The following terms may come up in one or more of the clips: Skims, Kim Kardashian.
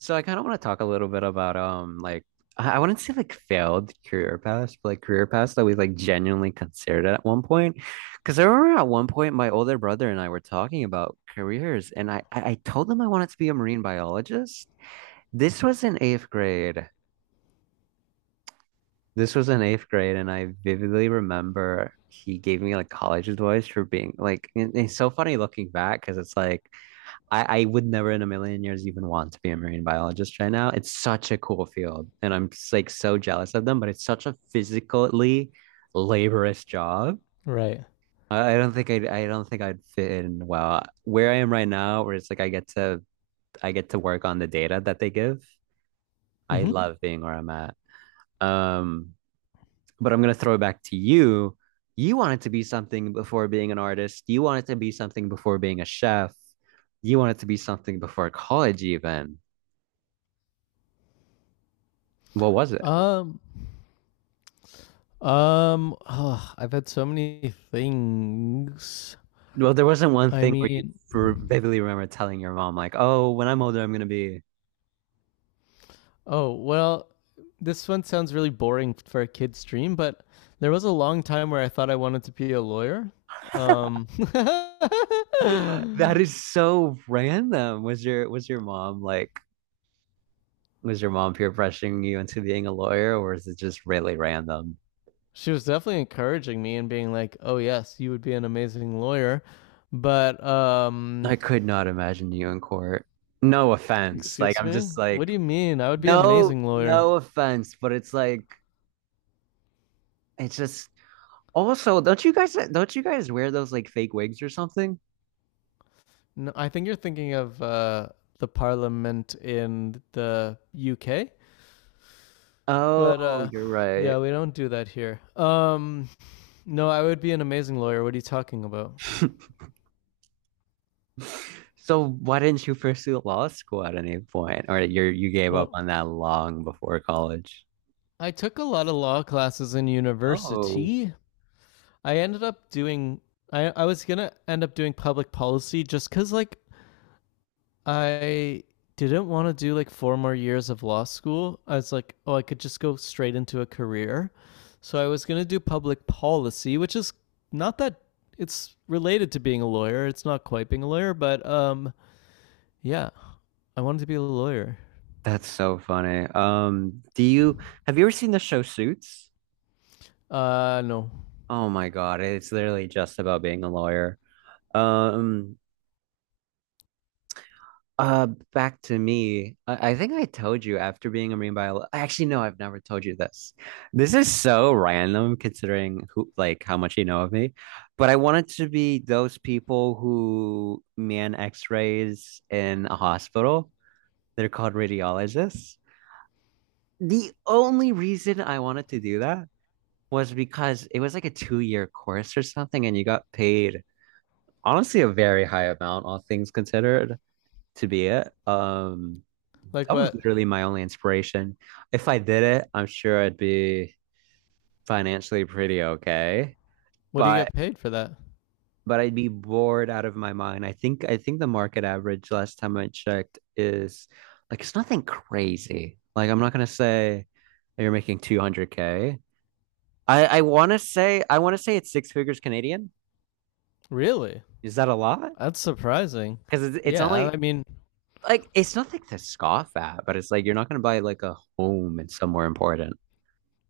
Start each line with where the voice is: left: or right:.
right: So I kind of want to talk a little bit about like I wouldn't say like failed career paths, but like career paths that we like genuinely considered at one point. Because I remember at one point my older brother and I were talking about careers, and I told him I wanted to be a marine biologist. This was in eighth grade. This was in eighth grade, and I vividly remember he gave me like college advice for being like. And it's so funny looking back because it's like I would never in a million years even want to be a marine biologist right now. It's such a cool field, and I'm like so jealous of them. But it's such a physically laborious job.
left: Right.
right: I don't think I'd fit in well where I am right now, where it's like I get to work on the data that they give. I, Mhm,
left: hmm
right: love being where I'm at. Um, but I'm gonna throw it back to you. You wanted to be something before being an artist. You wanted to be something before being a chef. You wanted to be something before college, even. What was it?
left: Um. I've had so many things.
right: Well, there wasn't one
left: I
right: thing where you
left: mean,
right: for vividly remember telling your mom like, "Oh, when I'm older, I'm gonna be."
left: oh well. This one sounds really boring for a kid's dream, but there was a long time where I thought I wanted to be a lawyer. Um.
right: That is so random. Was your mom like was your mom peer pressuring you into being a lawyer, or is it just really random?
left: She was definitely encouraging me and being like, "Oh yes, you would be an amazing lawyer," but
right: I could not imagine you in court. No offense. Like
left: Excuse
right: I'm
left: me?
right: just
left: What
right: like
left: do you mean? I would be an
right: no
left: amazing lawyer.
right: no offense, but it's like it's just also don't you guys wear those like fake wigs or something?
left: No, I think you're thinking of the parliament in the UK, but
right: Oh, you're right.
left: yeah, we don't do that here. No, I would be an amazing lawyer. What are you talking about?
right: So why didn't you pursue law school at any point? Or you gave up
left: Well,
right: on that long before college?
left: I took a lot of law classes in
right: Oh,
left: university. I ended up doing. I was gonna end up doing public policy just because like I didn't want to do like four more years of law school. I was like, oh, I could just go straight into a career. So I was going to do public policy, which is not that it's related to being a lawyer. It's not quite being a lawyer, but yeah, I wanted to be a lawyer.
right: that's so funny. Do you Have you ever seen the show Suits?
left: No.
right: Oh my God, it's literally just about being a lawyer. Um, Uh, Back to me. I think I told you after being a marine biologist. Actually, no, I've never told you this. This is so random considering who, like, how much you know of me. But I wanted to be those people who man X-rays in a hospital. They're called radiologists. The only reason I wanted to do that was because it was like a 2-year course or something, and you got paid honestly a very high amount, all things considered, to be it.
left: Like
right: That was
left: what?
right: literally my only inspiration. If I did it, I'm sure I'd be financially pretty okay,
left: What do you get
right: but
left: paid for that?
right: I'd be bored out of my mind. I think the market average last time I checked is like it's nothing crazy. Like I'm not gonna say that you're making 200K. I want to say I want to say it's six figures Canadian.
left: Really?
right: Is that a lot?
left: That's surprising.
right: Because it's
left: Yeah,
right: only
left: I mean,
right: like it's nothing to scoff at, but it's like you're not gonna buy like a home in somewhere important.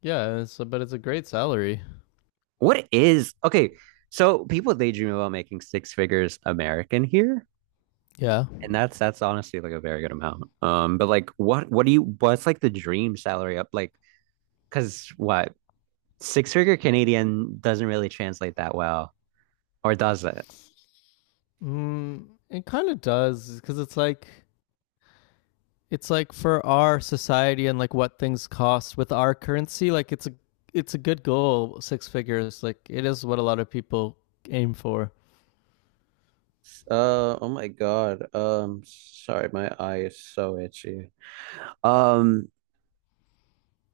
left: but it's a great salary.
right: What is okay? So people they dream about making six figures American here,
left: Yeah.
right: and that's honestly like a very good amount. But like, what do you what's like the dream salary up like? Because what six figure Canadian doesn't really translate that well, or does it?
left: Mm, it kind of does because it's like it's like for our society and like what things cost with our currency, like it's a good goal, six figures. Like it is what a lot of people aim for.
right: Oh my God. Sorry, my eye is so itchy. Um,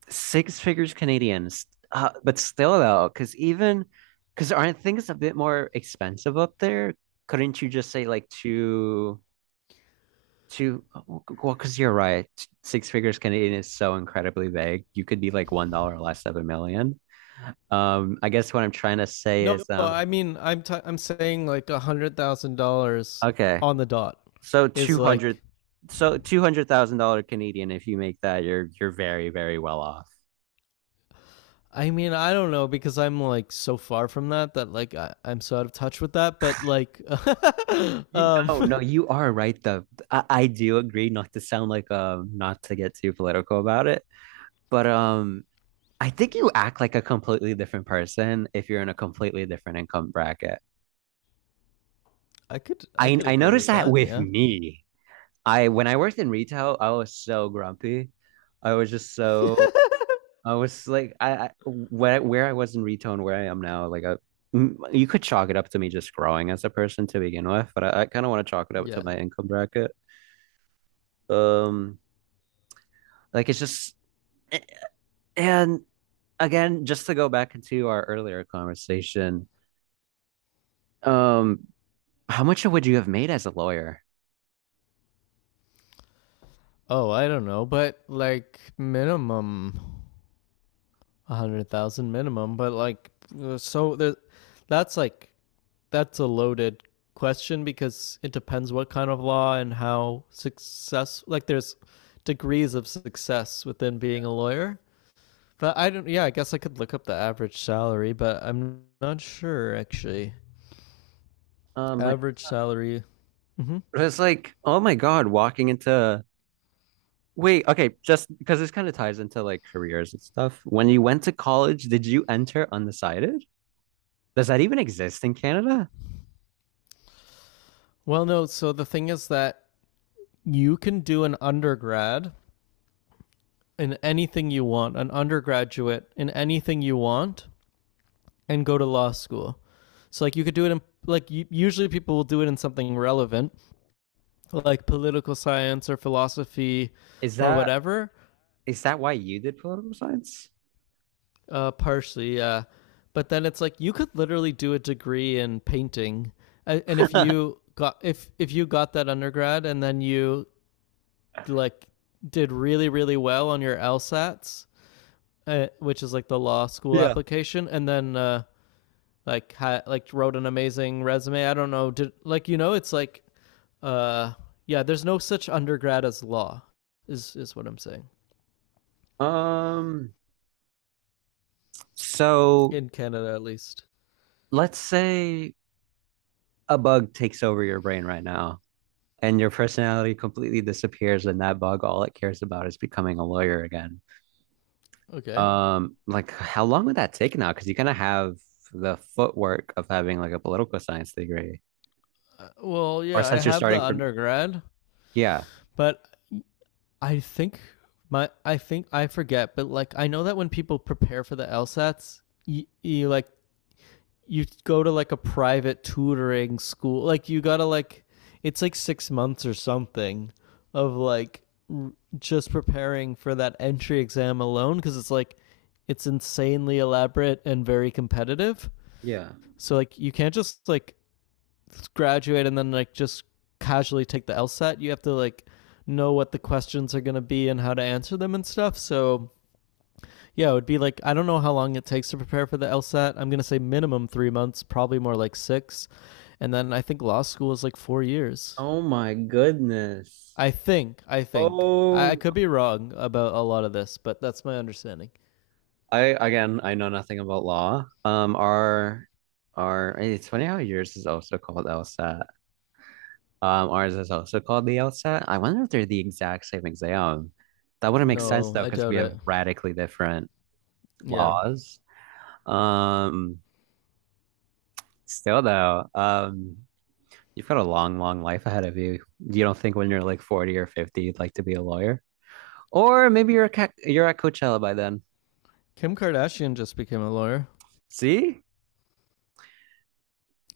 right: Six figures Canadians, but still though, because even because aren't things a bit more expensive up there? Couldn't you just say like two? Well, because you're right, six figures Canadian is so incredibly vague. You could be like $1 less of a million. I guess what I'm trying to say
left: No,
right: is,
left: I mean I'm saying like $100,000
right: okay,
left: on the dot
right: so
left: is
right: two hundred,
left: like.
right: so 200,000 dollar Canadian. If you make that, you're very very well off.
left: I mean I don't know because I'm like so far from that that like I'm so out of touch with that. But like, um,
right: No, no, you are right though. I do agree not to sound like not to get too political about it, but I think you act like a completely different person if you're in a completely different income bracket.
left: I
right: I
left: could
right: I
left: agree
right: noticed
left: with
right: that
left: that.
right: with
left: Yeah,
right: me. I When I worked in retail, I was so grumpy. I was just so. I was like I where I was in retail and where I am now, like you could chalk it up to me just growing as a person to begin with, but I kind of want to chalk it up to
left: yeah.
right: my income bracket. Um Like it's just. And again, just to go back into our earlier conversation, um, how much would you have made as a lawyer?
left: Oh, I don't know, but like minimum a hundred thousand minimum, but like, uh, so there, that's like that's a loaded question because it depends what kind of law and how success. Like, there's degrees of success within being a lawyer. But I don't. Yeah, I guess I could look up the average salary, but I'm not sure actually.
right: Like
left: Average salary. hmm
right: it was like, oh my god, walking into, wait, okay, just because this kind of ties into like careers and stuff. When you went to college, did you enter undecided? Does that even exist in Canada?
left: Well, no. So the thing is that you can do an undergrad in anything you want, an undergraduate in anything you want, and go to law school. So like you could do it in like usually people will do it in something relevant, like political science or philosophy
right: Is
left: or
right: that
left: whatever.
right: is that why you did political science?
left: Partially, yeah. But then it's like you could literally do a degree in painting, and if you got that undergrad and then you like did really really well on your LSATs, which is like the law school
right: Yeah.
left: application, and then like like wrote an amazing resume. I don't know. Did like you know it's like uh yeah, there's no such undergrad as law is what I'm saying.
right: Um, so
left: In Canada at least.
right: let's say a bug takes over your brain right now and your personality completely disappears and that bug all it cares about is becoming a lawyer again,
left: Okay.
right: like how long would that take now, because you are gonna have the footwork of having like a political science degree,
left: Well,
right: or
left: yeah, I
right: since you're
left: have the
right: starting from.
left: undergrad,
right: Yeah,
left: but I think my I think I forget, but like I know that when people prepare for the LSATs, you like you go to like a private tutoring school. Like you gotta like it's like 6 months or something of like r- just preparing for that entry exam alone because it's insanely elaborate and very competitive.
right: yeah.
left: So like you can't just like graduate and then like just casually take the LSAT. You have to like know what the questions are going to be and how to answer them and stuff. So yeah, it would be like I don't know how long it takes to prepare for the LSAT. I'm gonna say minimum 3 months, probably more like six, and then I think law school is like 4 years.
right: Oh my goodness.
left: I think. I think. I,
right: Oh,
left: I could be wrong about a lot of this, but that's my understanding.
right: I know nothing about law. Our It's funny how yours is also called LSAT. Ours is also called the LSAT. I wonder if they're the exact same exam. That wouldn't make, yeah, sense
left: No,
right: though,
left: I
right: because we
left: doubt it.
right: have radically different, yeah,
left: Yeah,
right: laws. Um, Still though, you've got a long, long life ahead of you. You don't think when you're like 40 or 50 you'd like to be a lawyer? Or maybe you're a ca you're at Coachella by then.
left: Kim Kardashian just became a lawyer,
right: See?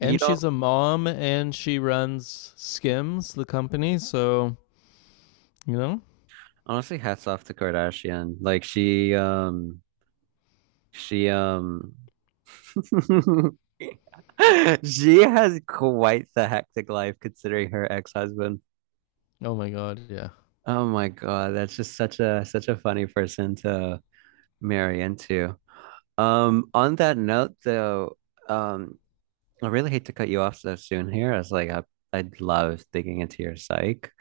right: You
left: and
right: don't
left: she's a mom, and she runs Skims, the company. So you know.
right: Honestly, hats off to Kardashian. Like she, she she has quite the hectic life considering her ex-husband.
left: Oh my God. Yeah.
right: Oh my God, that's just such a funny person to marry into. On that note though, um, I really hate to cut you off so soon here. I was like, I'd love digging into your psych,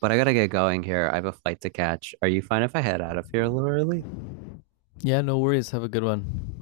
right: but I gotta get going here. I have a flight to catch. Are you fine if I head out of here a little early?
left: Yeah. No worries. Have a good one.